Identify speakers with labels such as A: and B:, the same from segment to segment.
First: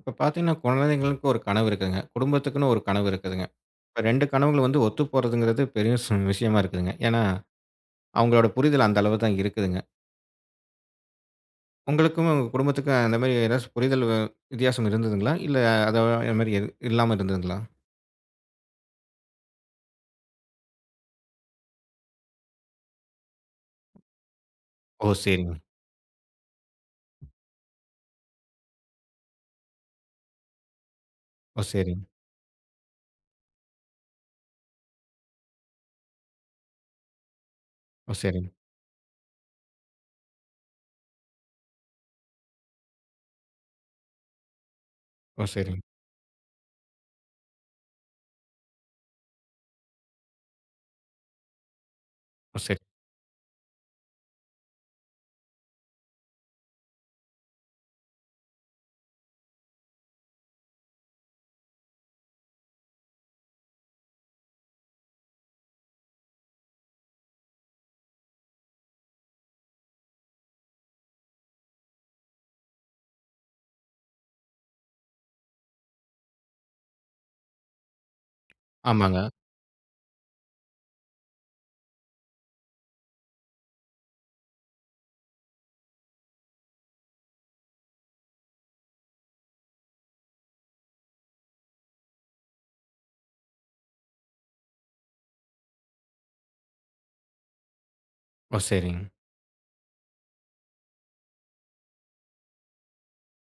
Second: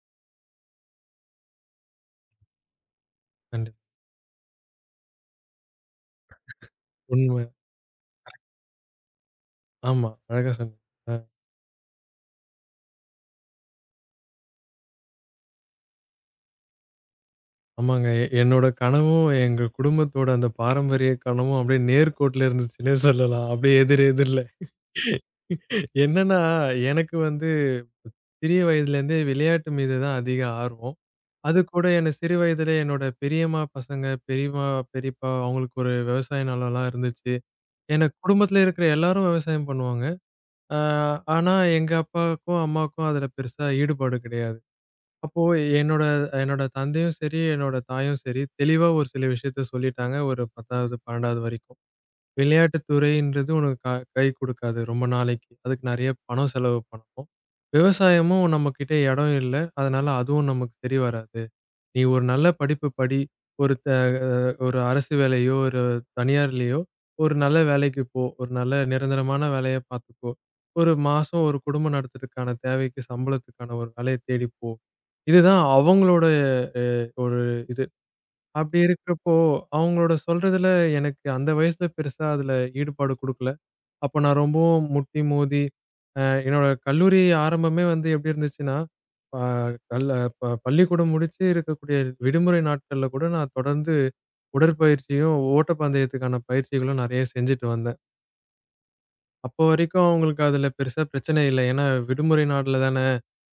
A: இப்ப பார்த்தீங்கன்னா, குழந்தைங்களுக்கு ஒரு கனவு இருக்குதுங்க. குடும்பத்துக்குன்னு ஒரு கனவு இருக்குதுங்க.
B: கண்டிப்பா.
A: இப்ப 2 கனவுகள் வந்து ஒத்து போறதுங்கிறது பெரிய விஷயமா இருக்குதுங்க. ஏன்னா,
B: உண்ம.
A: அவங்களோட புரிதல் அந்த அளவு தான் இருக்குதுங்க.
B: ஆமா. அழகா சொன்னீங்க. அ
A: உங்களுக்கும் உங்க குடும்பத்துக்கும் அந்த மாரி ஏதாச்சும் புரிதல் வித்தியாசம் இருந்ததுங்களா? இல்ல அத அது மாரி எது இல்லாம இருந்ததுங்களா?
B: ஆமாங்க. என்னோட கனவும், எங்க குடும்பத்தோட அந்த பாரம்பரிய கனவும் அப்படியே நேர்கோட்டுல இருந்துச்சுன்னே சொல்லலாம். அப்படியே எதிர் எதிர்ல.
A: ஓ! சரிங்க.
B: என்னன்னா, எனக்கு வந்து சிறிய வயதிலேருந்தே விளையாட்டு மீது தான் அதிக ஆர்வம். அது
A: ஓ!
B: கூட
A: சரிங்க.
B: என்ன சிறு வயதிலே என்னோட பெரியம்மா பசங்க, பெரியம்மா, பெரியப்பா அவங்களுக்கு ஒரு விவசாய நிலம்லாம் இருந்துச்சு. ஏன்னா
A: ஓ! சரிங்க.
B: குடும்பத்தில இருக்கிற எல்லாரும் விவசாயம் பண்ணுவாங்க. அ ஆனா எங்க அப்பாவுக்கும், அம்மாவுக்கும் அதில பெருசா ஈடுபாடு கிடையாது. அப்போ
A: ஓ! சரிங்க.
B: என்னோட என்னோட தந்தையும் சரி, என்னோட தாயும் சரி, தெளிவா ஒரு சில விஷயத்த சொல்லிட்டாங்க. ஒரு 10வது, 12வது வரைக்கும்.
A: ஓ! சரி.
B: விளையாட்டுத் துறைன்றது உனக்கு கை குடுக்காது ரொம்ப நாளைக்கு. அதுக்கு நெறைய பணம் செலவு பண்ணணும். விவசாயமும் நம்மகிட்ட இடம் இல்ல. அதனால அதுவும் நமக்கு சரி வராது. நீ ஒரு நல்ல படிப்பு படி. ஒரு த ஒரு அரசு வேலையோ, ஒரு தனியார்லயோ ஒரு நல்ல வேலைக்கு போ. ஒரு நல்ல நிரந்தரமான வேலைய பார்த்துக்கோ. ஒரு மாசம் ஒரு குடும்பம் நடத்துறதுக்கான தேவைக்கு சம்பளத்துக்கான ஒரு வேலைய தேடி போ. இதுதான் அவங்களோட ஒரு இது. அப்படி
A: ஆமாங்க.
B: இருக்கிறப்போ, அவங்களோட சொல்றதுல எனக்கு அந்த வயசுல பெருசா அதுல ஈடுபாடு குடுக்கல. அப்ப நான் ரொம்பவும் முட்டி மோதி, அ என்னோட கல்லூரி ஆரம்பமே வந்து எப்படி இருந்துச்சுன்னா, அ கல் ப பள்ளிக்கூடம் முடிச்சு இருக்கக்கூடிய விடுமுறை நாட்கள்ல கூட நான் தொடர்ந்து உடற்பயிற்சியும், ஓட்டப்பந்தயத்துக்கான பயிற்சிகளும் நெறைய செஞ்சுட்டு வந்தேன்.
A: ஓ! சரிங்க.
B: அப்போ வரைக்கும் அவங்களுக்கு அதுல பெருசா பிரச்சனை இல்ல. ஏன்னா விடுமுறை நாள்ல தான,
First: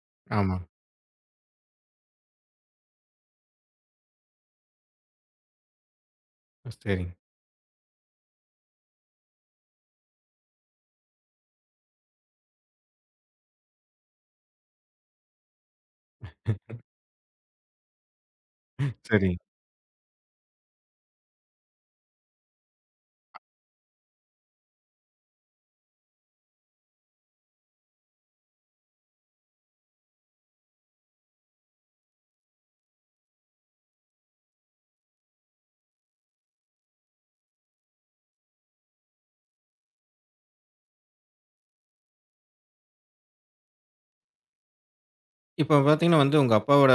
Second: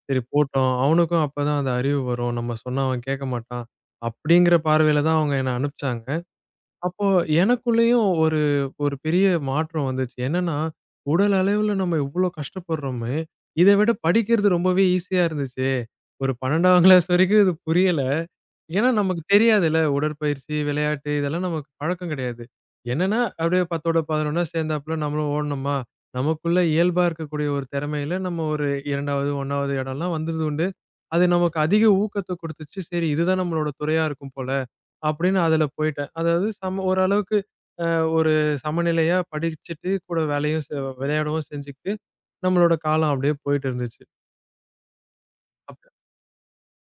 B: சரி
A: ஆமா.
B: போட்டோம். அவனுக்கும் அப்பதான் அந்த அறிவு வரும். நம்ம சொன்னா அவன் கேட்க மாட்டான். அப்படிங்கிற பார்வையில தான் அவங்க என்ன அனுப்பிச்சாங்க.
A: ஓ!
B: அப்போ
A: சரிங்க.
B: எனக்குள்ளேயும் ஒரு ஒரு பெரிய மாற்றம் வந்துச்சு. என்னன்னா, உடல் அளவுல நம்ம இவ்ளோ கஷ்டப்படுறோமே, இத விட படிக்கிறது ரொம்பவே ஈஸியா இருந்துச்சே. ஒரு 12ஆம் கிளாஸ் வரைக்கும் இது புரியல. ஏன்னா நமக்கு
A: சரி.
B: தெரியாதுல்ல. உடற்பயிற்சி, விளையாட்டு இதெல்லாம் நமக்கு பழக்கம் கிடையாது. என்னன்னா, அப்படியே 10ஓட 11ஆ சேர்ந்தாப்புல நம்மளும் ஓடுனோமா, நமக்குள்ள இயல்பா இருக்கக்கூடிய ஒரு திறமையில நம்ம ஒரு 2வது, 1வது இடம்லாம் வந்தது உண்டு. அது நமக்கு அதிக ஊக்கத்த குடுத்துச்சு. சரி இதுதான் நம்மளோட துறையா இருக்கும் போல, அப்படின்னு அதுல போயிட்டேன். அதாவது சம ஓரளவுக்கு அ ஒரு சமநிலையா படிச்சுட்டு, கூட வேலையும் செ விளையாடவும் செஞ்சுக்கிட்டு, நம்மளோட காலம் அப்படியே போயிட்டு இருந்துச்சு.
A: இப்ப
B: அப்ப
A: பார்த்தீங்கன்னா வந்து, உங்க அப்பாவோட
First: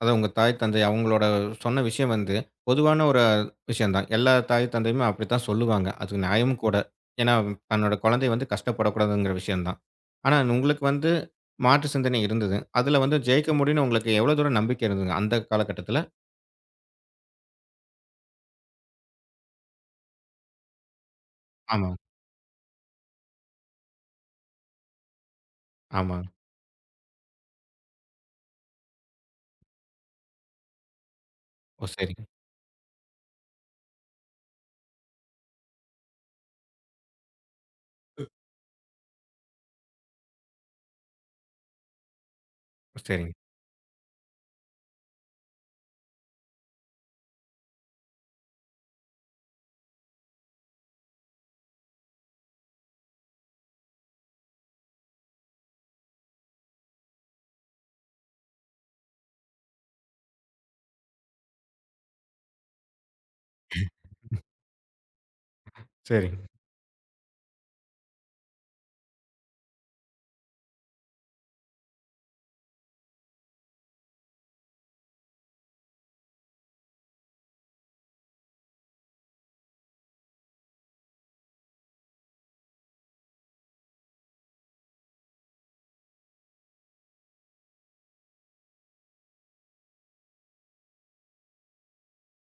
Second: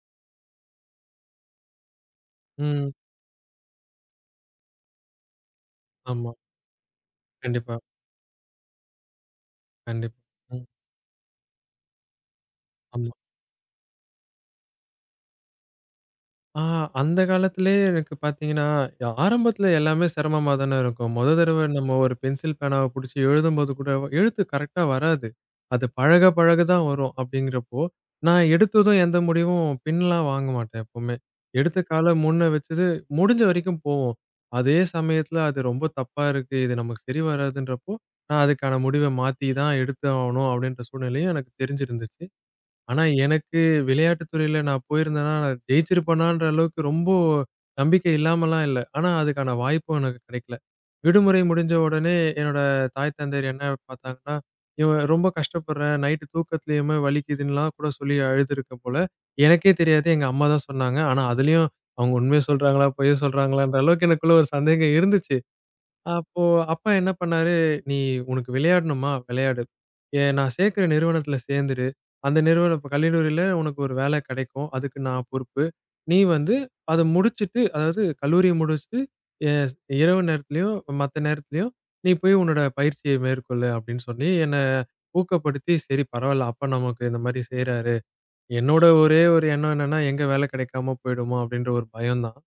A: அதாவது உங்க தாய், தந்தை அவங்களோட சொன்ன விஷயம் வந்து,
B: ம்.
A: பொதுவான ஒரு விஷயம் தான். எல்லா தாய், தந்தையுமே அப்படித்தான் சொல்லுவாங்க. அது
B: ஆமா.
A: நியாயமும் கூட. ஏன்னா,
B: கண்டிப்பா,
A: தன்னோட குழந்தை வந்து கஷ்டப்படக்கூடாதுங்கிற விஷயம் தான்.
B: கண்டிப்பா.
A: ஆனா,
B: ம்.
A: உங்களுக்கு வந்து மாற்று சிந்தனை இருந்தது. அதுல
B: ஆமா.
A: வந்து ஜெயிக்க முடியும்னு உங்களுக்கு எவ்வளோ தூரம் நம்பிக்கை இருந்ததுங்க, அந்த காலகட்டத்தில?
B: ஆ அந்த காலத்திலயே எனக்கு பார்த்தீங்கன்னா, ஆரம்பத்தில எல்லாமே சிரமமா தானே இருக்கும். மொத தடவ நம்ம
A: ஆமாங்க,
B: ஒரு பென்சில் பேனாவ புடிச்சு எழுதும்போது கூட எழுத்து கரெக்ட்டா வராது. அது பழக
A: ஆமாங்க.
B: பழக தான் வரும் அப்படிங்கிறப்போ, நான் எடுத்ததும் எந்த முடிவும் பின்லாம் வாங்க மாட்டேன் எப்பவுமே. எடுத்த
A: ஓ!
B: கால
A: சரிங்க,
B: முன்ன வச்சது முடிஞ்ச வரைக்கும் போவோம். அதே சமயத்தில அது ரொம்ப தப்பா இருக்கு. இது நமக்கு சரி வராதுன்றப்போ, நான் அதுக்கான முடிவ மாத்தி தான் எடுத்து ஆவணும் அப்படின்ற சூழ்நிலையும் எனக்கு தெரிஞ்சிருந்துச்சு.
A: ஓ
B: ஆனா,
A: சரிங்க,
B: எனக்கு விளையாட்டு துறையில நான் போயிருந்தேன்னா, நான் ஜெயிச்சிருப்பேனான்ற அளவுக்கு ரொம்ப நம்பிக்கை இல்லாமலாம் இல்ல. ஆனா, அதுக்கான வாய்ப்பும் எனக்கு கிடைக்கல. விடுமுறை முடிஞ்ச உடனே என்னோட தாய், தந்தையர் என்ன பார்த்தாங்கன்னா, "இவன் ரொம்ப கஷ்டப்படுறேன். நைட்டு தூக்கத்திலயுமே வலிக்குதுன்லாம்" கூட சொல்லி அழுதுருக்க போல. எனக்கே தெரியாது. எங்க அம்மா தான் சொன்னாங்க. ஆனா, அதுலயும் அவங்க உண்மைய சொல்றாங்களா? பொய்ய சொல்றாங்களான்ற அளவுக்கு எனக்குள்ள ஒரு சந்தேகம் இருந்துச்சு. அப்போ
A: சரிங்க,
B: அப்பா என்ன பண்ணாரு, "நீ உனக்கு விளையாடணுமா? விளையாடு. நான் சேர்க்கிற நிறுவனத்தில சேர்ந்துரு. அந்த நிறுவனம் இப்ப கல்லூரியில உனக்கு ஒரு வேலை கிடைக்கும். அதுக்கு நான் பொறுப்பு. நீ வந்து அத முடிச்சுட்டு அதாவது கல்லூரிய முடிச்சுட்டு எ இரவு நேரத்திலயும், மத்த நேரத்திலயும் நீ போய் உன்னோட பயிற்சியை மேற்கொள்ளு." அப்படின்னு சொல்லி என்ன ஊக்கப்படுத்தி, "சரி பரவால்ல, அப்பா நமக்கு இந்த மாரி செய்றாரு." என்னோட ஒரே ஒரு எண்ணம் என்னன்னா, எங்க வேலை கிடைக்காம போயிடுமோ அப்படின்ற ஒரு பயம் தான்.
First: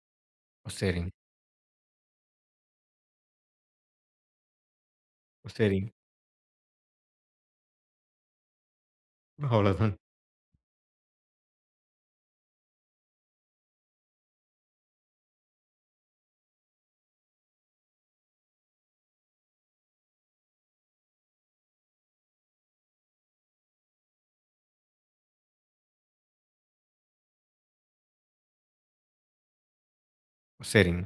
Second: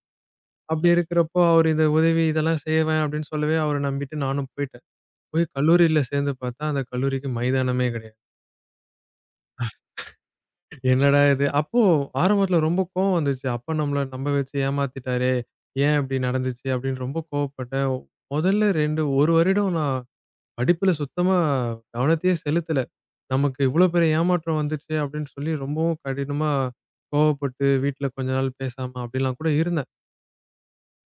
A: ஓ!
B: அப்படி
A: சரிங்க, ஓ! சரிங்க,
B: இருக்கிறப்போ, அவரு இந்த உதவி இதெல்லாம் செய்வேன் அப்படின்னு சொல்லவே அவர நம்பிட்டு நானும் போயிட்டேன். போய்
A: ஓ சரிங்க.
B: கல்லூரியில சேர்ந்து பார்த்தா, அந்த கல்லூரிக்கு மைதானமே கிடையாது.
A: அவ்வளோதான்.
B: என்னடா இது! அப்போ ஆரம்பத்துல ரொம்ப கோவம் வந்துச்சு. அப்பா நம்மள நம்ப வச்சு ஏமாத்திட்டாரே! ஏன் இப்படி நடந்துச்சு? அப்படின்னு ரொம்ப கோவப்பட்டேன். முதல்ல 2 1 வருடம் நான் படிப்புல சுத்தமா கவனத்தையே செலுத்தல. நமக்கு இவ்வளோ பெரிய ஏமாற்றம் வந்துச்சே! அப்படின்னு சொல்லி ரொம்பவும் கடினமா கோவப்பட்டு, வீட்ல கொஞ்ச நாள் பேசாம அப்படிலாம் கூட இருந்தேன்.
A: ஓ சரிங்க.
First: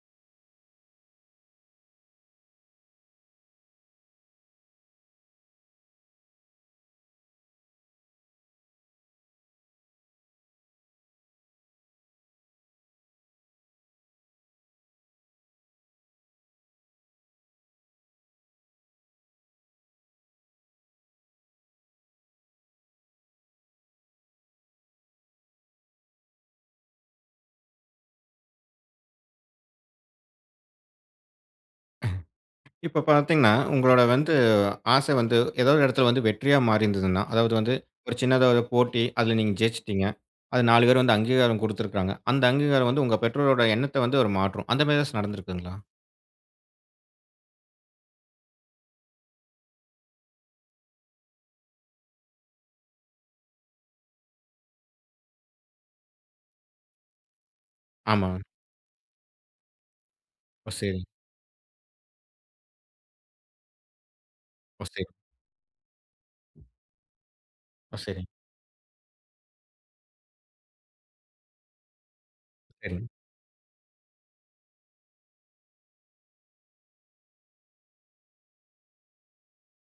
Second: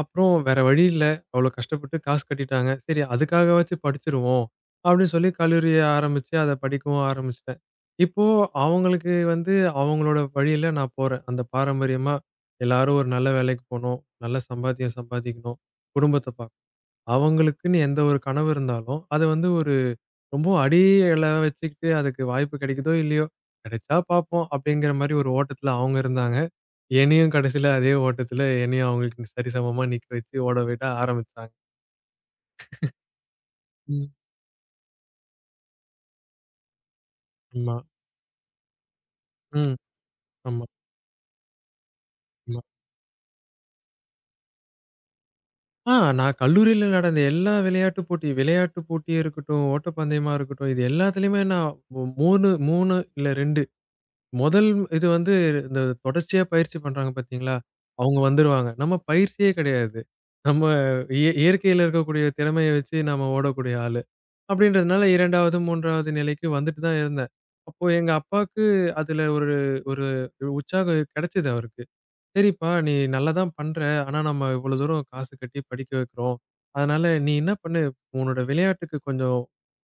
B: அப்புறம் வேற வழி இல்ல. அவ்ளோ கஷ்டப்பட்டு காசு கட்டிட்டாங்க. சரி அதுக்காகவாச்சும் படிச்சுருவோம். அப்படின்னு சொல்லி கல்லூரிய ஆரம்பிச்சு, அத படிக்கவும் ஆரம்பிச்சுட்டேன். இப்போ அவங்களுக்கு வந்து அவங்களோட வழியில நான் போறேன். அந்த பாரம்பரியமா எல்லாரும் ஒரு நல்ல வேலைக்கு போணும். நல்ல சம்பாத்தியம் சம்பாதிக்கணும். குடும்பத்த பாக்கணும். அவங்களுக்குன்னு எந்த ஒரு கனவு இருந்தாலும், அது வந்து ஒரு ரொம்ப அடில வச்சுக்கிட்டு அதுக்கு வாய்ப்பு கிடைக்குதோ! இல்லையோ! கிடைச்சா பார்ப்போம் அப்படிங்கிற மாரி ஒரு ஓட்டத்துல அவங்க இருந்தாங்க. என்னையும் கடைசில அதே ஓட்டத்துல என்னையும் அவங்களுக்கு சரிசமமா நிக்க வச்சு ஓட விட ஆரம்பிச்சாங்க.
A: இப்ப பார்த்தீங்கன்னா, உங்களோட
B: ம்.
A: வந்து ஆசை வந்து ஏதோ ஒரு இடத்துல வந்து வெற்றியா மாறியிருந்ததுன்னா, அதாவது வந்து
B: ஆமா.
A: ஒரு சின்னதா ஒரு போட்டி, அதுல நீங்க
B: ம்.
A: ஜெயிச்சுட்டீங்க. அது
B: ஆமா,
A: 4 பேர் வந்து அங்கீகாரம் குடுத்துருக்காங்க. அந்த
B: ஆமா.
A: அங்கீகாரம் வந்து உங்க பெற்றோரோட எண்ணத்த வந்து ஒரு மாற்றும். அந்த மாரி ஏதாச்சும் நடந்திருக்குங்களா?
B: ஆ நான் கல்லூரியில நடந்த எல்லா விளையாட்டு போட்டி விளையாட்டு போட்டியா இருக்கட்டும், ஓட்டப்பந்தயமா இருக்கட்டும், இது எல்லாத்துலயுமே நான் 3, 3 இல்ல 2 முதல் இது வந்து இந்த தொடர்ச்சியா பயிற்சி பண்றாங்க பார்த்தீங்களா? அவங்க
A: ஆமா.
B: வந்துருவாங்க. நம்ம பயிற்சியே கிடையாது. நம்ம
A: ஓ! சரி.
B: இயற்கையில இருக்கக்கூடிய திறமைய வச்சு நம்ம ஓடக்கூடிய ஆளு.
A: ஓ!
B: அப்படின்றதுனால
A: சரி.
B: 2வது, 3வது நிலைக்கு வந்துட்டு தான் இருந்தேன். அப்போ
A: ஓ!
B: எங்க
A: சரி.
B: அப்பாவுக்கு அதுல ஒரு ஒரு உற்சாகம் கிடைச்சது அவருக்கு. சரிப்பா, நீ
A: சரிங்க.
B: நல்லா தான் பண்ற. ஆனா நம்ம இவ்வளோ தூரம் காசு கட்டி படிக்க வைக்கிறோம். அதனால நீ என்ன பண்ணு, உன்னோட விளையாட்டுக்கு கொஞ்சம்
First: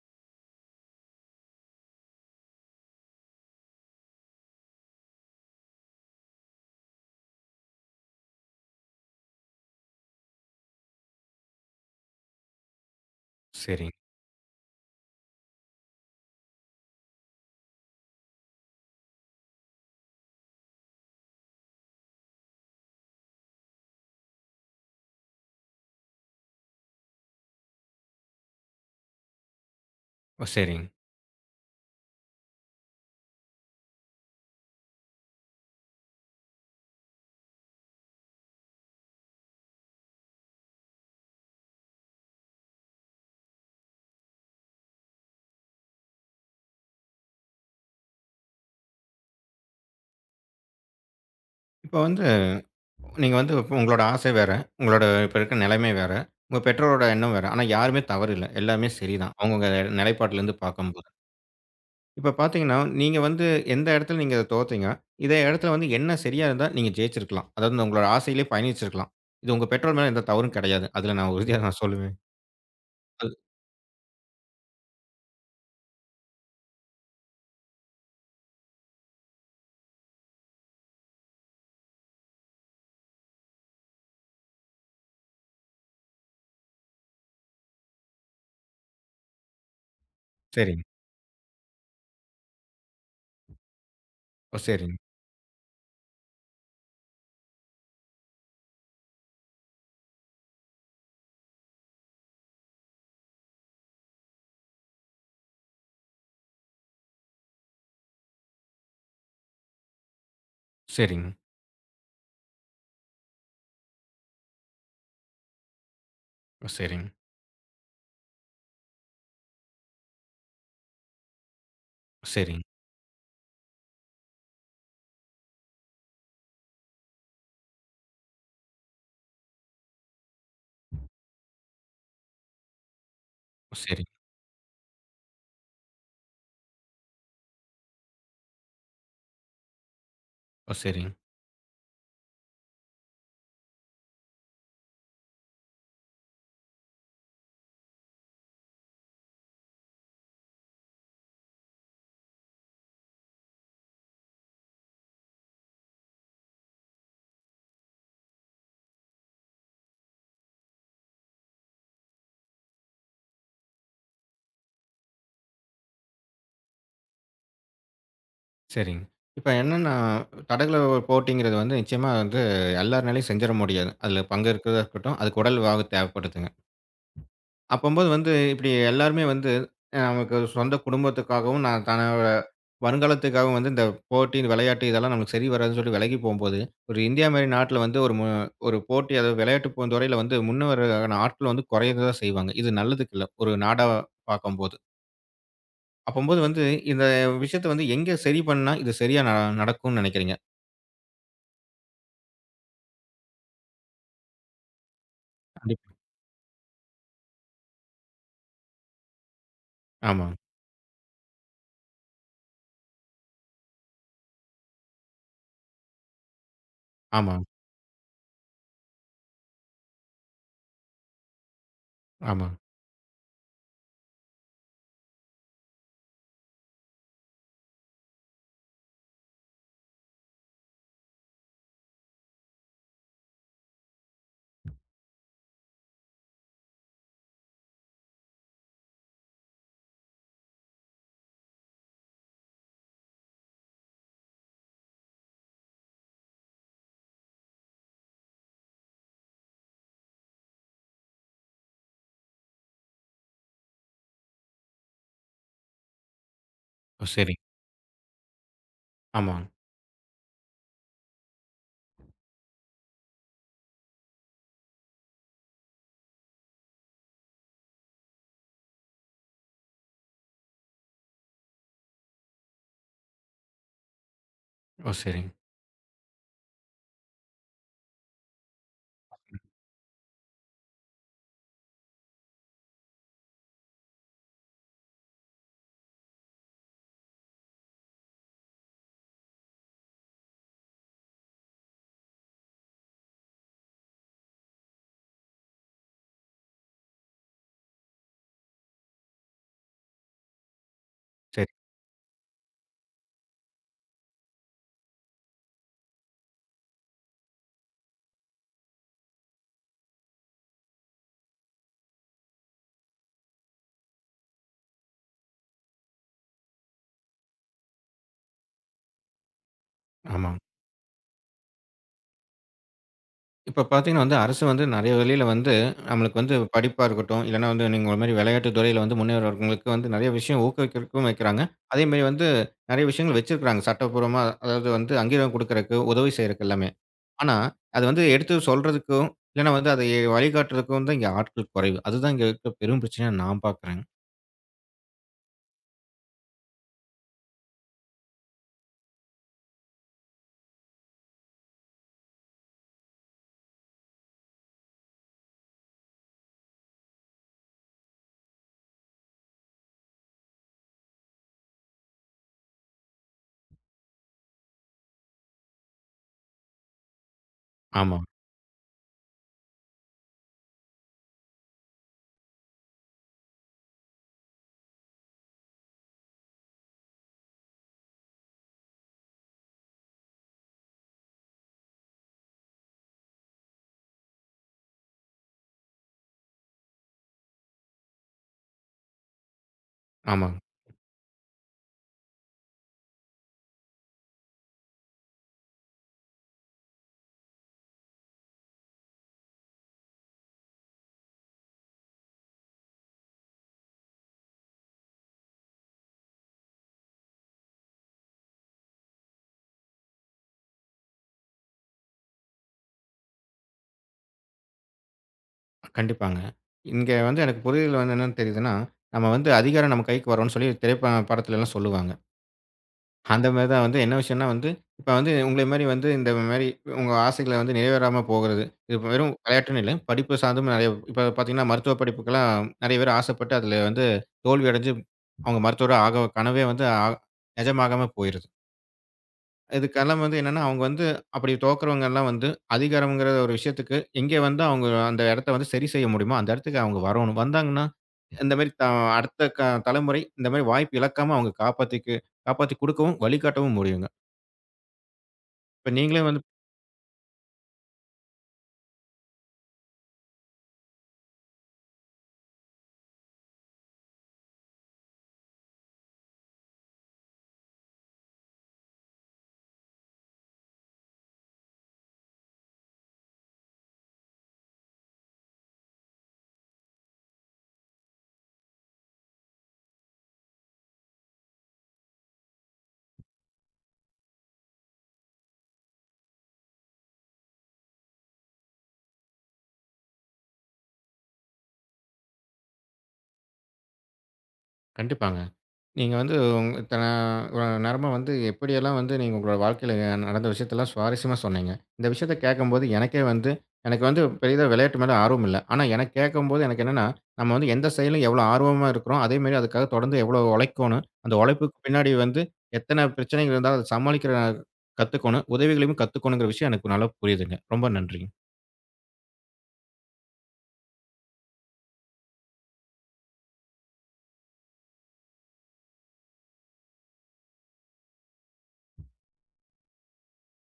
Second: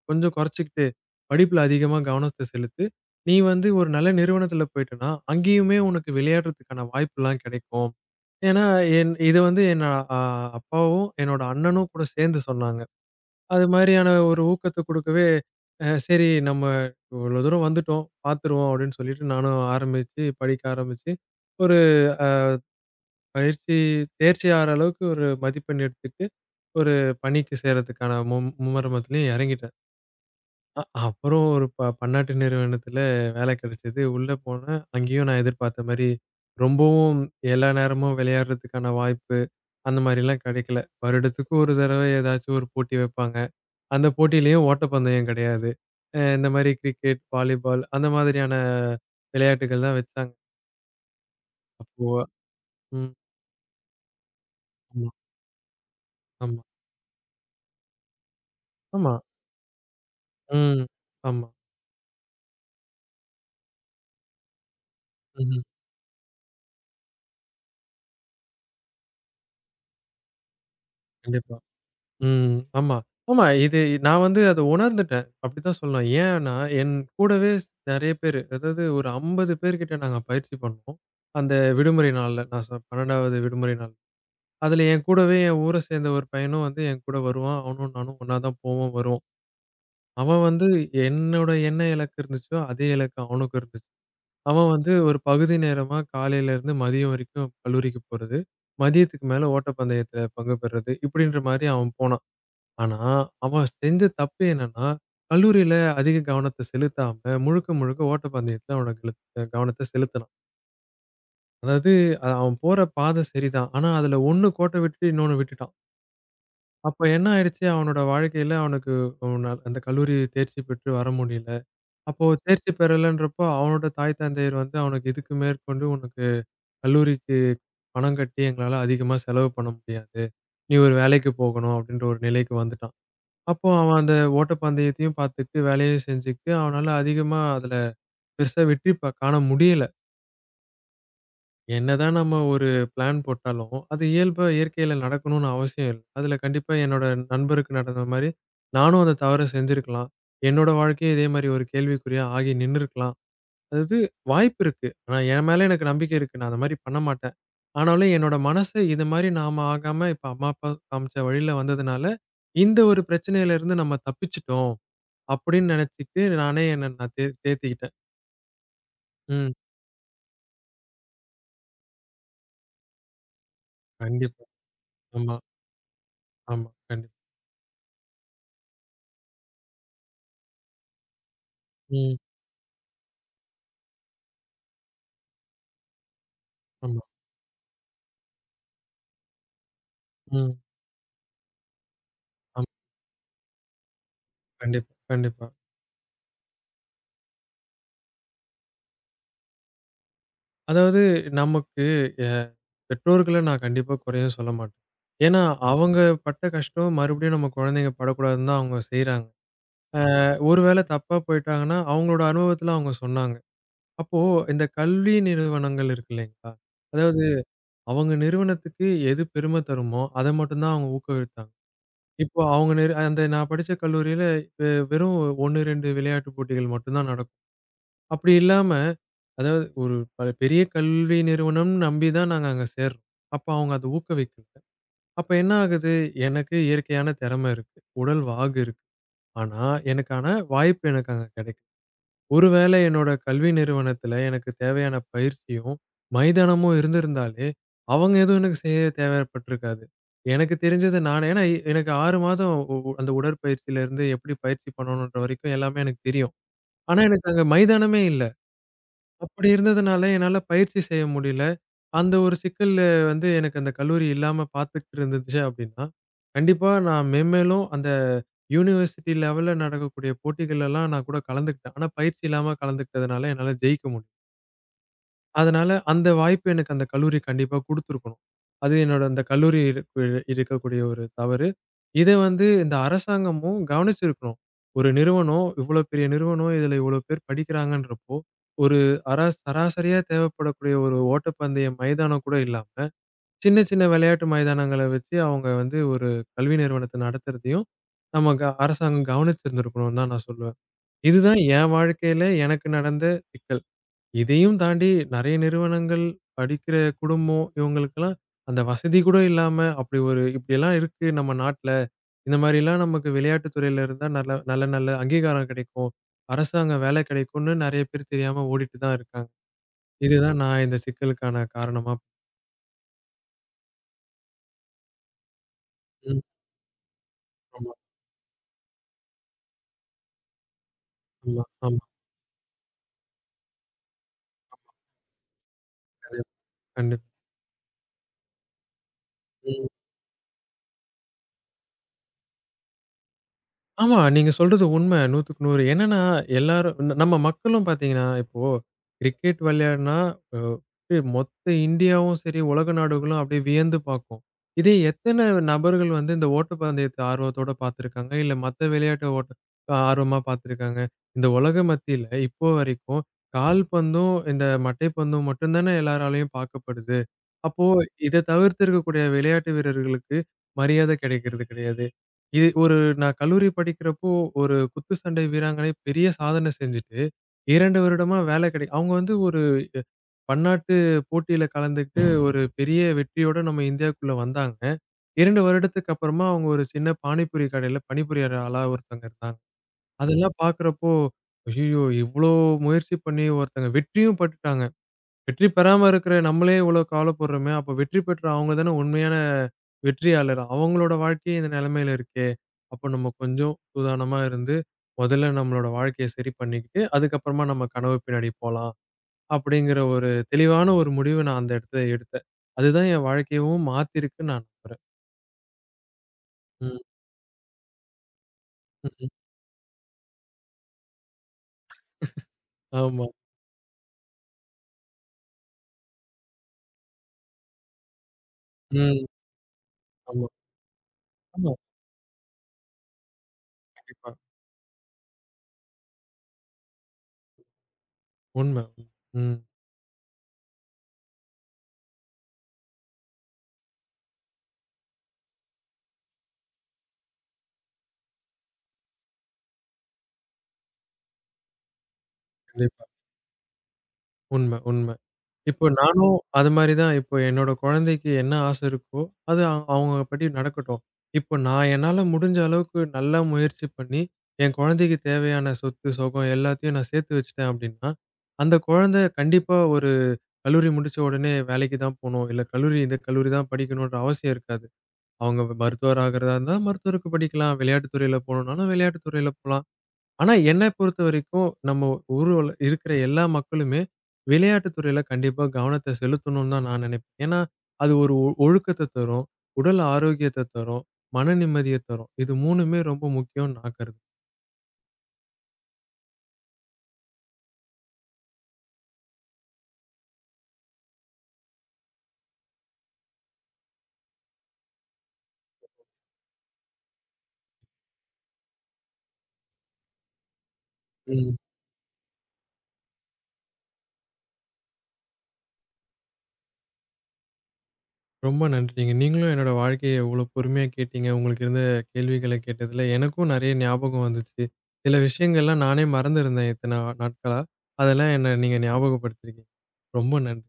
B: கொஞ்சம் குறைச்சுக்கிட்டு, படிப்புல அதிகமா கவனத்த செலுத்து. நீ வந்து ஒரு நல்ல நிறுவனத்தில போயிட்டன்னா, அங்கேயுமே உனக்கு விளையாடுறதுக்கான வாய்ப்புலாம் கிடைக்கும். ஏன்னா, என் இது வந்து என் அ அப்பாவும், என்னோட அண்ணனும் கூட சேர்ந்து சொன்னாங்க. அது
A: சரிங்க.
B: மாரியான ஒரு ஊக்கத்த குடுக்கவே, சரி நம்ம இவ்வளோ தூரம் வந்துட்டோம், பார்த்துருவோம் அப்படின்னு சொல்லிட்டு நானும் ஆரம்பிச்சு, படிக்க ஆரம்பிச்சு, ஒரு பயிற்சி தேர்ச்சி ஆற அளவுக்கு ஒரு மதிப்பெண் எடுத்துட்டு, ஒரு பணிக்கு சேர்றதுக்கான மும்மரமத்திலயும் இறங்கிட்டேன்.
A: ஓ!
B: அ
A: சரிங்க.
B: அப்புறம் ஒரு பன்னாட்டு நிறுவனத்தில வேலை கிடைச்சது. உள்ள போனேன். அங்கேயும் நான் எதிர்பார்த்த மாரி ரொம்பவும் எல்லா நேரமும் விளையாடுறதுக்கான வாய்ப்பு, அந்த மாரிலாம் கிடைக்கல. வருடத்துக்கு ஒரு தடவை ஏதாச்சும் ஒரு போட்டி வைப்பாங்க. அந்த போட்டியிலயும் ஓட்டப்பந்தயம் கிடையாது. இந்த மாரி கிரிக்கெட், வாலிபால் அந்த மாதிரியான விளையாட்டுகள் தான் வச்சாங்க.
A: இப்ப
B: அப்போ
A: வந்து
B: ம்.
A: நீங்க வந்து இப்ப உங்களோட ஆசை வேற, உங்களோட
B: ஆமா,
A: இப்ப இருக்கிற நிலைமை வேற, உங்க
B: ஆமா,
A: பெற்றோரோட எண்ணம் வேற. ஆனா யாருமே தவறு இல்ல. எல்லாமே
B: ஆமா.
A: சரிதான். அவங்கவங்க நிலைப்பாட்டுலருந்து
B: ம்.
A: பார்க்கும்போது.
B: ஆமா.
A: இப்ப பார்த்தீங்கன்னா, நீங்க வந்து எந்த இடத்துல நீங்க அத தோத்தீங்க? இதே
B: ம்ஹ்ம்.
A: இடத்துல வந்து என்ன சரியா இருந்தா நீங்க ஜெயிச்சிருக்கலாம். அதாவது உங்களோட ஆசையிலே பயணிச்சிருக்கலாம். இது உங்க பெற்றோர் மேல எந்த தவறும் கிடையாது. அதுல நான்
B: கண்டிப்பா.
A: உறுதியா நான் சொல்லுவேன்.
B: ம். ஆமா.
A: அது
B: ஆமா. இது நான் வந்து அத உணர்ந்துட்டேன். அப்படித்தான் சொல்லலாம். ஏன்னா, என் கூடவே நெறைய பேரு, அதாவது ஒரு 50 பேர்கிட்ட நாங்க பயிற்சி பண்ணோம். அந்த விடுமுறை நாள்ல. நான் சொ 12வது விடுமுறை நாள். அதுல என் கூடவே என் ஊர சேர்ந்த ஒரு பையனும் வந்து என் கூட வருவான். அவனும் நானும் ஒண்ணா தான் போவோம், வருவோம். அவன் வந்து
A: சரிங்க.
B: என்னோட என்ன இலக்கு இருந்துச்சோ, அதே இலக்கு அவனுக்கும் இருந்துச்சு.
A: ஓ!
B: அவன் வந்து
A: சரிங்க.
B: ஒரு பகுதி நேரமா காலையில இருந்து மதியம் வரைக்கும் கல்லூரிக்கு போறது. மதியத்துக்கு மேல ஓட்டப்பந்தயத்துல பங்கு பெறுறது. இப்படின்ற மாரி அவன் போனான். ஆனா, அவன் செஞ்ச தப்பு என்னன்னா, கல்லூரியில அதிக கவனத்த செலுத்தாம, முழுக்க முழுக்க ஓட்டப்பந்தயத்துல அவனுக்கு கவனத்த செலுத்துனான்.
A: சரிங்க.
B: அதாவது அவன் போற பாதை சரிதான். ஆனா, அதுல ஒண்ணு கோட்ட விட்டுட்டு இன்னொன்னு விட்டுட்டான்.
A: ஓ!
B: அப்ப
A: சரிங்க.
B: என்ன ஆயிடுச்சு, அவனோட வாழ்க்கையில அவனுக்கு அவன அந்த கல்லூரி தேர்ச்சி பெற்று வர முடியல.
A: ஓ
B: அப்போ
A: சரிங்க.
B: தேர்ச்சி பெறலன்றப்போ, அவனோட தாய் தந்தையர் வந்து அவனுக்கு இதுக்கு மேற்கொண்டு உனக்கு கல்லூரிக்கு பணம் கட்டி எங்களால அதிகமா செலவு பண்ண முடியாது. நீ ஒரு வேலைக்கு போகணும் அப்படின்ற ஒரு நிலைக்கு வந்துட்டான். அப்போ
A: ஓ!
B: அவன்
A: சரிங்க.
B: அந்த ஓட்டப்பந்தயத்தையும் பார்த்துட்டு, வேலையும் செஞ்சுக்கிட்டு, அவனால அதிகமா அதுல பெருசா வெற்றி காண முடியல.
A: ஓ! சரிங்க.
B: என்னதான் நம்ம ஒரு பிளான் போட்டாலும், அது இயல்பா இயற்கையில நடக்கணும்னு அவசியம் இல்ல. அதுல கண்டிப்பா என்னோட நண்பருக்கு நடந்த மாரி, நானும் அந்த தவற செஞ்சிருக்கலாம். என்னோட வாழ்க்கையும் இதே மாரி ஒரு கேள்விக்குறியா ஆகி நின்னுருக்கலாம். அதாவது வாய்ப்பு இருக்கு. ஆனா என் மேல எனக்கு நம்பிக்கை இருக்கு. நான் அந்த மாரி பண்ண மாட்டேன். ஆனாலும் என்னோட மனசு இது மாரி நாம ஆகாம, இப்ப அம்மா, அப்பா காமிச்ச வழியில வந்ததுனால, இந்த ஒரு பிரச்சனையில இருந்து நம்ம தப்பிச்சுட்டோம். அப்படின்னு நினைச்சுட்டு நானே என்ன நான் தேத்திக்கிட்டேன்.
A: சரிங்க. இப்ப
B: ம்.
A: என்னன்னா, தடகள போட்டிங்கிறது வந்து நிச்சயமா வந்து எல்லார்னாலயும் செஞ்சிட முடியாது. அதுல
B: கண்டிப்பா.
A: பங்கேற்கிறதா இருக்கட்டும்,
B: ஆமா,
A: அதுக்கு உடல் வாகு தேவைப்படுதுங்க.
B: ஆமா. கண்டிப்பா.
A: அப்பம்போது வந்து இப்டி எல்லாருமே வந்து நமக்கு சொந்த குடும்பத்துக்காகவும், நான்
B: ம்.
A: தன்னோட வருங்காலத்துக்காகவும் வந்து இந்த போட்டி, விளையாட்டு இதெல்லாம் நமக்கு சரி வராதுன்னு சொல்லி விலகி போம்போது, ஒரு
B: ஆமா.
A: இந்தியா மாரி நாட்ல வந்து ஒரு போட்டி அதாவது விளையாட்டு துறையில வந்து
B: ம்.
A: முன்னவரான ஆட்கள் வந்து குறையத தான் செய்வாங்க.
B: ஆமா.
A: இது நல்லதுக்கு இல்ல. ஒரு நாடா பார்க்கும்போது.
B: கண்டிப்பா, கண்டிப்பா.
A: அப்பம்போது வந்து இந்த விஷயத்த வந்து எங்க சரி பண்ணா இது சரியா நடக்கும்னு நெனைக்கிறீங்க?
B: அதாவது நமக்கு எ பெற்றோர்கள நான் கண்டிப்பா குறையும் சொல்ல மாட்டேன். ஏன்னா,
A: கண்டிப்பா.
B: அவங்க பட்ட கஷ்டம் மறுபடியும் நம்ம குழந்தைங்க படக்கூடாதுன்னு தான் அவங்க செய்றாங்க.
A: ஆமா,
B: ஒரு வேளை தப்பா போயிட்டாங்கன்னா, அவங்களோட அனுபவத்துல அவங்க சொன்னாங்க. அப்போ இந்த கல்வி நிறுவனங்கள் இருக்கு இல்லைங்களா? அதாவது
A: ஆமா,
B: அவங்க நிறுவனத்துக்கு எது பெருமை தருமோ, அத மட்டும் தான் அவங்க ஊக்குவித்தாங்க. இப்போ
A: ஆமா.
B: அவங்க நிறு அந்த நான் படிச்ச கல்லூரியில வெறும் 1, 2 விளையாட்டு போட்டிகள் மட்டும் தான் நடக்கும். அப்படி இல்லாம, அதாவது ஒரு பெரிய கல்வி நிறுவனம் நம்பி தான் நாங்க அங்க சேர்றோம். அப்ப அவங்க அத ஊக்குவிக்கல. அப்ப என்ன ஆகுது, எனக்கு இயற்கையான திறமை இருக்கு. உடல் வாகு இருக்கு. ஆனா, எனக்கான வாய்ப்பு எனக்கு அங்க கிடைக்கல. ஒருவேளை என்னோட கல்வி நிறுவனத்துல எனக்கு தேவையான பயிற்சியும், மைதானமும் இருந்திருந்தாலே, அவங்க எதுவும் எனக்கு செய்ய தேவைப்பட்டிருக்காது. எனக்கு தெரிஞ்சத நானே ஏன்னா எனக்கு 6 மாதம் உ உ அந்த உடற்பயிற்சியிலிருந்து எப்படி பயிற்சி பண்ணணுன்ற வரைக்கும் எல்லாமே எனக்கு தெரியும். ஆனா
A: ஓ!
B: எனக்கு
A: சரி.
B: அங்க மைதானமே இல்ல.
A: ஆமா.
B: அப்படி இருந்ததுனால, என்னால பயிற்சி செய்ய முடியல. அந்த ஒரு சிக்கல்ல வந்து எனக்கு அந்த கல்லூரி இல்லாம பார்த்துக்கிட்டு இருந்துச்சு அப்படின்னா, கண்டிப்பா நான் மென்மேலும் அந்த யூனிவர்சிட்டி லெவல்ல நடக்கக்கூடிய போட்டிகள் எல்லாம் நான் கூட கலந்துக்கிட்டேன். ஆனா பயிற்சி இல்லாம கலந்துக்கிட்டதுனால என்னால ஜெயிக்க முடியல.
A: ஓ! சரிங்க.
B: அதனால அந்த வாய்ப்பு எனக்கு அந்த கல்லூரி கண்டிப்பா குடுத்துருக்கணும். அது என்னோட அந்த கல்லூரி இருக்கக்கூடிய ஒரு தவறு. இத வந்து இந்த அரசாங்கமும் கவனிச்சிருக்கணும். ஒரு நிறுவனம் இவ்ளோ பெரிய நிறுவனம் இதுல இவ்ளோ பேர் படிக்கிறாங்கன்றப்போ, ஒரு சராசரியா தேவைப்படக்கூடிய ஒரு ஓட்டப்பந்தய மைதானம் கூட இல்லாம, சின்ன சின்ன விளையாட்டு மைதானங்கள வச்சு அவங்க வந்து ஒரு கல்வி நிறுவனத்த நடத்துறதையும் நம்ம அரசாங்கம் கவனிச்சிருந்திருக்கணும்னு தான் நான் சொல்லுவேன். இதுதான்
A: சரி.
B: என் வாழ்க்கையில எனக்கு நடந்த சிக்கல். இதையும் தாண்டி நெறைய நிறுவனங்கள், படிக்கிற குடும்பம் இவங்களுக்கெல்லாம் அந்த வசதி கூட இல்லாம, அப்படி ஒரு இப்படியெல்லாம் இருக்கு நம்ம நாட்ல. இந்த மாரிலாம் நமக்கு விளையாட்டுத் துறையில இருந்தா நல்ல நல்ல நல்ல அங்கீகாரம் கிடைக்கும். அரசாங்க வேலை கிடைக்கும்னு நெறைய பேர் தெரியாம ஓடிட்டு தான் இருக்காங்க.
A: ஆமா.
B: இதுதான் நான் இந்த சிக்கலுக்கான காரணமா
A: இப்ப பார்த்தீங்கன்னா வந்து, அரசு வந்து நெறைய வழியில வந்து, நம்மளுக்கு
B: ம்.
A: வந்து படிப்பா இருக்கட்டும், இல்லன்னா வந்து
B: ஆமா,
A: நீங்க ஒரு மாரி விளையாட்டு துறையில வந்து முன்னேறவங்களுக்கு வந்து நெறைய விஷயம் ஊக்குவிக்கிறதுக்கும்
B: ஆமா,
A: வைக்கிறாங்க.
B: ஆமா.
A: அதே மாரி வந்து நெறைய விஷயங்கள் வச்சிருக்கிறாங்க. சட்டப்பூர்வமா அதாவது வந்து அங்கீகாரம் குடுக்குறதுக்கு, உதவி
B: கண்டிப்பா.
A: செய்றதுக்கு எல்லாமே.
B: கண்டிப்பா.
A: ஆனா, அது வந்து எடுத்து சொல்றதுக்கும், இல்லன்னா
B: ம்.
A: வந்து அதை வழிகாட்டுறதுக்கும் தான் இங்க ஆட்கள் குறைவு. அதுதான் இங்க இருக்க பெரும் பிரச்சனையா நான் பார்க்குறேங்க.
B: ஆமா. நீங்க சொல்றது உண்ம. 100க்கு 100. என்னன்னா, எல்லாரும் நம்ம மக்களும் பார்த்தீங்கன்னா, இப்போ கிரிக்கெட் விளையாடுனா, அ அப்படியே மொத்த இந்தியாவும் சரி, உலக நாடுகளும் அப்படியே வியந்து பார்க்கும். இதே எத்தன நபர்கள் வந்து இந்த ஓட்டப்பந்தயத்த ஆர்வத்தோட பார்த்துருக்காங்க? இல்ல மத்த விளையாட்ட ஓட்ட ஆர்வமா பார்த்துருக்காங்க? இந்த உலக மத்தியில இப்போ வரைக்கும் கால்பந்தும், இந்த மட்டைப்பந்தும் மட்டும் தானே எல்லாராலயும் பார்க்கப்படுது. அப்போ
A: ஆமா,
B: இத தவிர்த்து இருக்கக்கூடிய விளையாட்டு வீரர்களுக்கு மரியாதை கிடைக்கிறது கிடையாது. இது ஒரு நான் கல்லூரி படிக்கிறப்போ, ஒரு குத்துச்சண்டை வீராங்கனை பெரிய சாதனை செஞ்சுட்டு, 2 வருடமா வேலை கிடை அவங்க வந்து ஒரு பன்னாட்டு போட்டியில கலந்துக்கிட்டு ஒரு பெரிய வெற்றியோட நம்ம இந்தியாக்குள்ள வந்தாங்க. 2 வருடத்துக்கு அப்புறமா அவங்க ஒரு சின்ன பானிபூரி கடையில பணிபுரியற ஆளா ஒருத்தவங்க இருந்தாங்க.
A: ஆமா.
B: அதெல்லாம் பார்க்குறப்போ, ஐயய்யோ! இவ்ளோ முயற்சி பண்ணி ஒருத்தங்க வெற்றியும் பட்டுட்டாங்க. வெற்றி பெறாம இருக்கிற நம்மளே இவ்ளோ கவலைப்படுறோமே! அப்ப வெற்றி பெற்ற அவங்க தானே உண்மையான வெற்றியாளர். அவங்களோட வாழ்க்கையே இந்த நிலைமையில இருக்கே! அப்போ நம்ம கொஞ்சம் சூதானமா இருந்து, முதல்ல நம்மளோட வாழ்க்கைய சரி பண்ணிக்கிட்டு, அதுக்கப்புறமா நம்ம கனவு பின்னாடி போலாம். அப்படிங்கிற ஒரு தெளிவான ஒரு முடிவு நான் அந்த இடத்துல எடுத்தேன். அதுதான் என் வாழ்க்கையவும் மாத்திருக்குன்னு நான் நம்புறேன்.
A: கண்டிப்பாங்க.
B: ம்.
A: இங்க வந்து எனக்கு புரிதல் வந்து என்னன்னு தெரியுதுன்னா,
B: ம்ஹ்ம்.
A: நம்ம வந்து அதிகாரம் நம்ம கைக்கு வரணும்னு சொல்லி திரைப்ப படத்துலலாம் சொல்லுவாங்க.
B: ஆமா.
A: அந்த மாரி தான் வந்து என்ன விஷயம்னா வந்து, இப்ப வந்து உங்கள மாரி வந்து இந்த மாரி உங்க ஆசைகள வந்து நிறைவேறாம போகுறது. இது இப்ப
B: ம்.
A: வெறும் விளையாட்டுன்னு இல்ல. படிப்பு
B: ஆமா.
A: சார்ந்தும் நெறைய இப்ப பார்த்தீங்கன்னா,
B: ஆமா.
A: மருத்துவ படிப்புக்கெல்லாம் நெறைய பேர் ஆசைப்பட்டு அதில வந்து
B: கண்டிப்பா.
A: தோல்வி அடைஞ்சு அவங்க மருத்துவரா ஆக கனவே வந்து நிஜமாகாம போயிருது.
B: உண்ம. ம்.
A: இதுக்கெல்லாம் வந்து என்னன்னா, அவங்க வந்து அப்படி தோக்குறவங்க எல்லாம் வந்து அதிகாரம்ங்கிற ஒரு விஷயத்துக்கு எங்கே வந்து அவங்க அந்த இடத்த வந்து சரி செய்ய முடியுமோ, அந்த இடத்துக்கு அவங்க வரணும். வந்தாங்கன்னா, இந்த மாரி த அடுத்த க தலைமுறை இந்த மாரி வாய்ப்பு இழக்காம அவங்க காப்பாத்தி
B: கண்டிப்பா.
A: குடுக்கவும், வழிகாட்டவும் முடியுங்க.
B: உண்ம, உண்ம. இப்போ
A: இப்ப நீங்களே
B: நானும்
A: வந்து
B: அது மாரி தான். இப்போ என்னோட குழந்தைக்கு என்ன ஆசை இருக்கோ, அது அவங்க படி நடக்கட்டும். இப்போ நான் என்னால முடிஞ்ச அளவுக்கு நல்லா முயற்சி பண்ணி, என் குழந்தைக்கு தேவையான சொத்து, சுகம் எல்லாத்தையும் நான் சேர்த்து வச்சுட்டேன் அப்படின்னா, அந்த குழந்தை கண்டிப்பா ஒரு கல்லூரி முடிச்ச உடனே வேலைக்கு தான் போணும். இல்ல கல்லூரி இந்த கல்லூரி தான் படிக்கணும்ன்ற அவசியம் இருக்காது. அவங்க மருத்துவர் ஆகுறதா இருந்தா மருத்துவருக்கு படிக்கலாம். விளையாட்டுத் துறையில போணும்னாலும் விளையாட்டுத் துறையில போலாம். ஆனா, என்ன பொறுத்தவரைக்கும் நம்ம ஊருல இருக்கிற எல்லா மக்களுமே, விளையாட்டு துறையில கண்டிப்பா கவனத்த செலுத்தணும்னு தான் நான் நினைப்பேன். ஏன்னா, அது ஒரு ஒழுக்கத்த தரும், உடல் ஆரோக்கியத்த தரும், மன நிம்மதிய தரும். இது 3மே ரொம்ப முக்கியம்னு நான் கருதுறேன்.
A: கண்டிப்பாங்க. நீங்க வந்து உங் இத்தன நேரமா வந்து எப்படியெல்லாம் வந்து நீங்க உங்களோட வாழ்க்கையில நடந்த விஷயத்தெல்லாம் சுவாரஸ்யமா சொன்னீங்க. இந்த விஷயத்த கேட்கும்போது எனக்கே வந்து எனக்கு வந்து பெரிதா விளையாட்டு மேல ஆர்வம் இல்ல. ஆனா எனக்கு கேட்கும்போது எனக்கு என்னன்னா, நம்ம வந்து எந்த செயலும் எவ்வளோ ஆர்வமா இருக்கிறோம், அதே மாரி அதுக்காக தொடர்ந்து எவ்வளோ உழைக்கோணும், அந்த
B: ம்.
A: உழைப்புக்கு பின்னாடி வந்து எத்தன பிரச்சனைகள் இருந்தாலும் அத சமாளிக்கிற கத்துக்கோணும், உதவிகளையும் கத்துக்கோணுங்கிற விஷயம் எனக்கு நல்லா புரியுதுங்க. ரொம்ப நன்றிங்க.
B: ரொம்ப நன்றிங்க. நீங்களும் என்னோட வாழ்க்கைய இவ்வளோ பொறுமையா கேட்டீங்க. உங்களுக்கு இருந்த கேள்விகள கேட்டதுல எனக்கும் நெறைய ஞாபகம் வந்துச்சு. சில விஷயங்கள்லாம் நானே மறந்திருந்தேன் இத்தன நாட்களா. அதெல்லாம் என்ன நீங்க ஞாபகப்படுத்தியிருக்கீங்க. ரொம்ப நன்றி.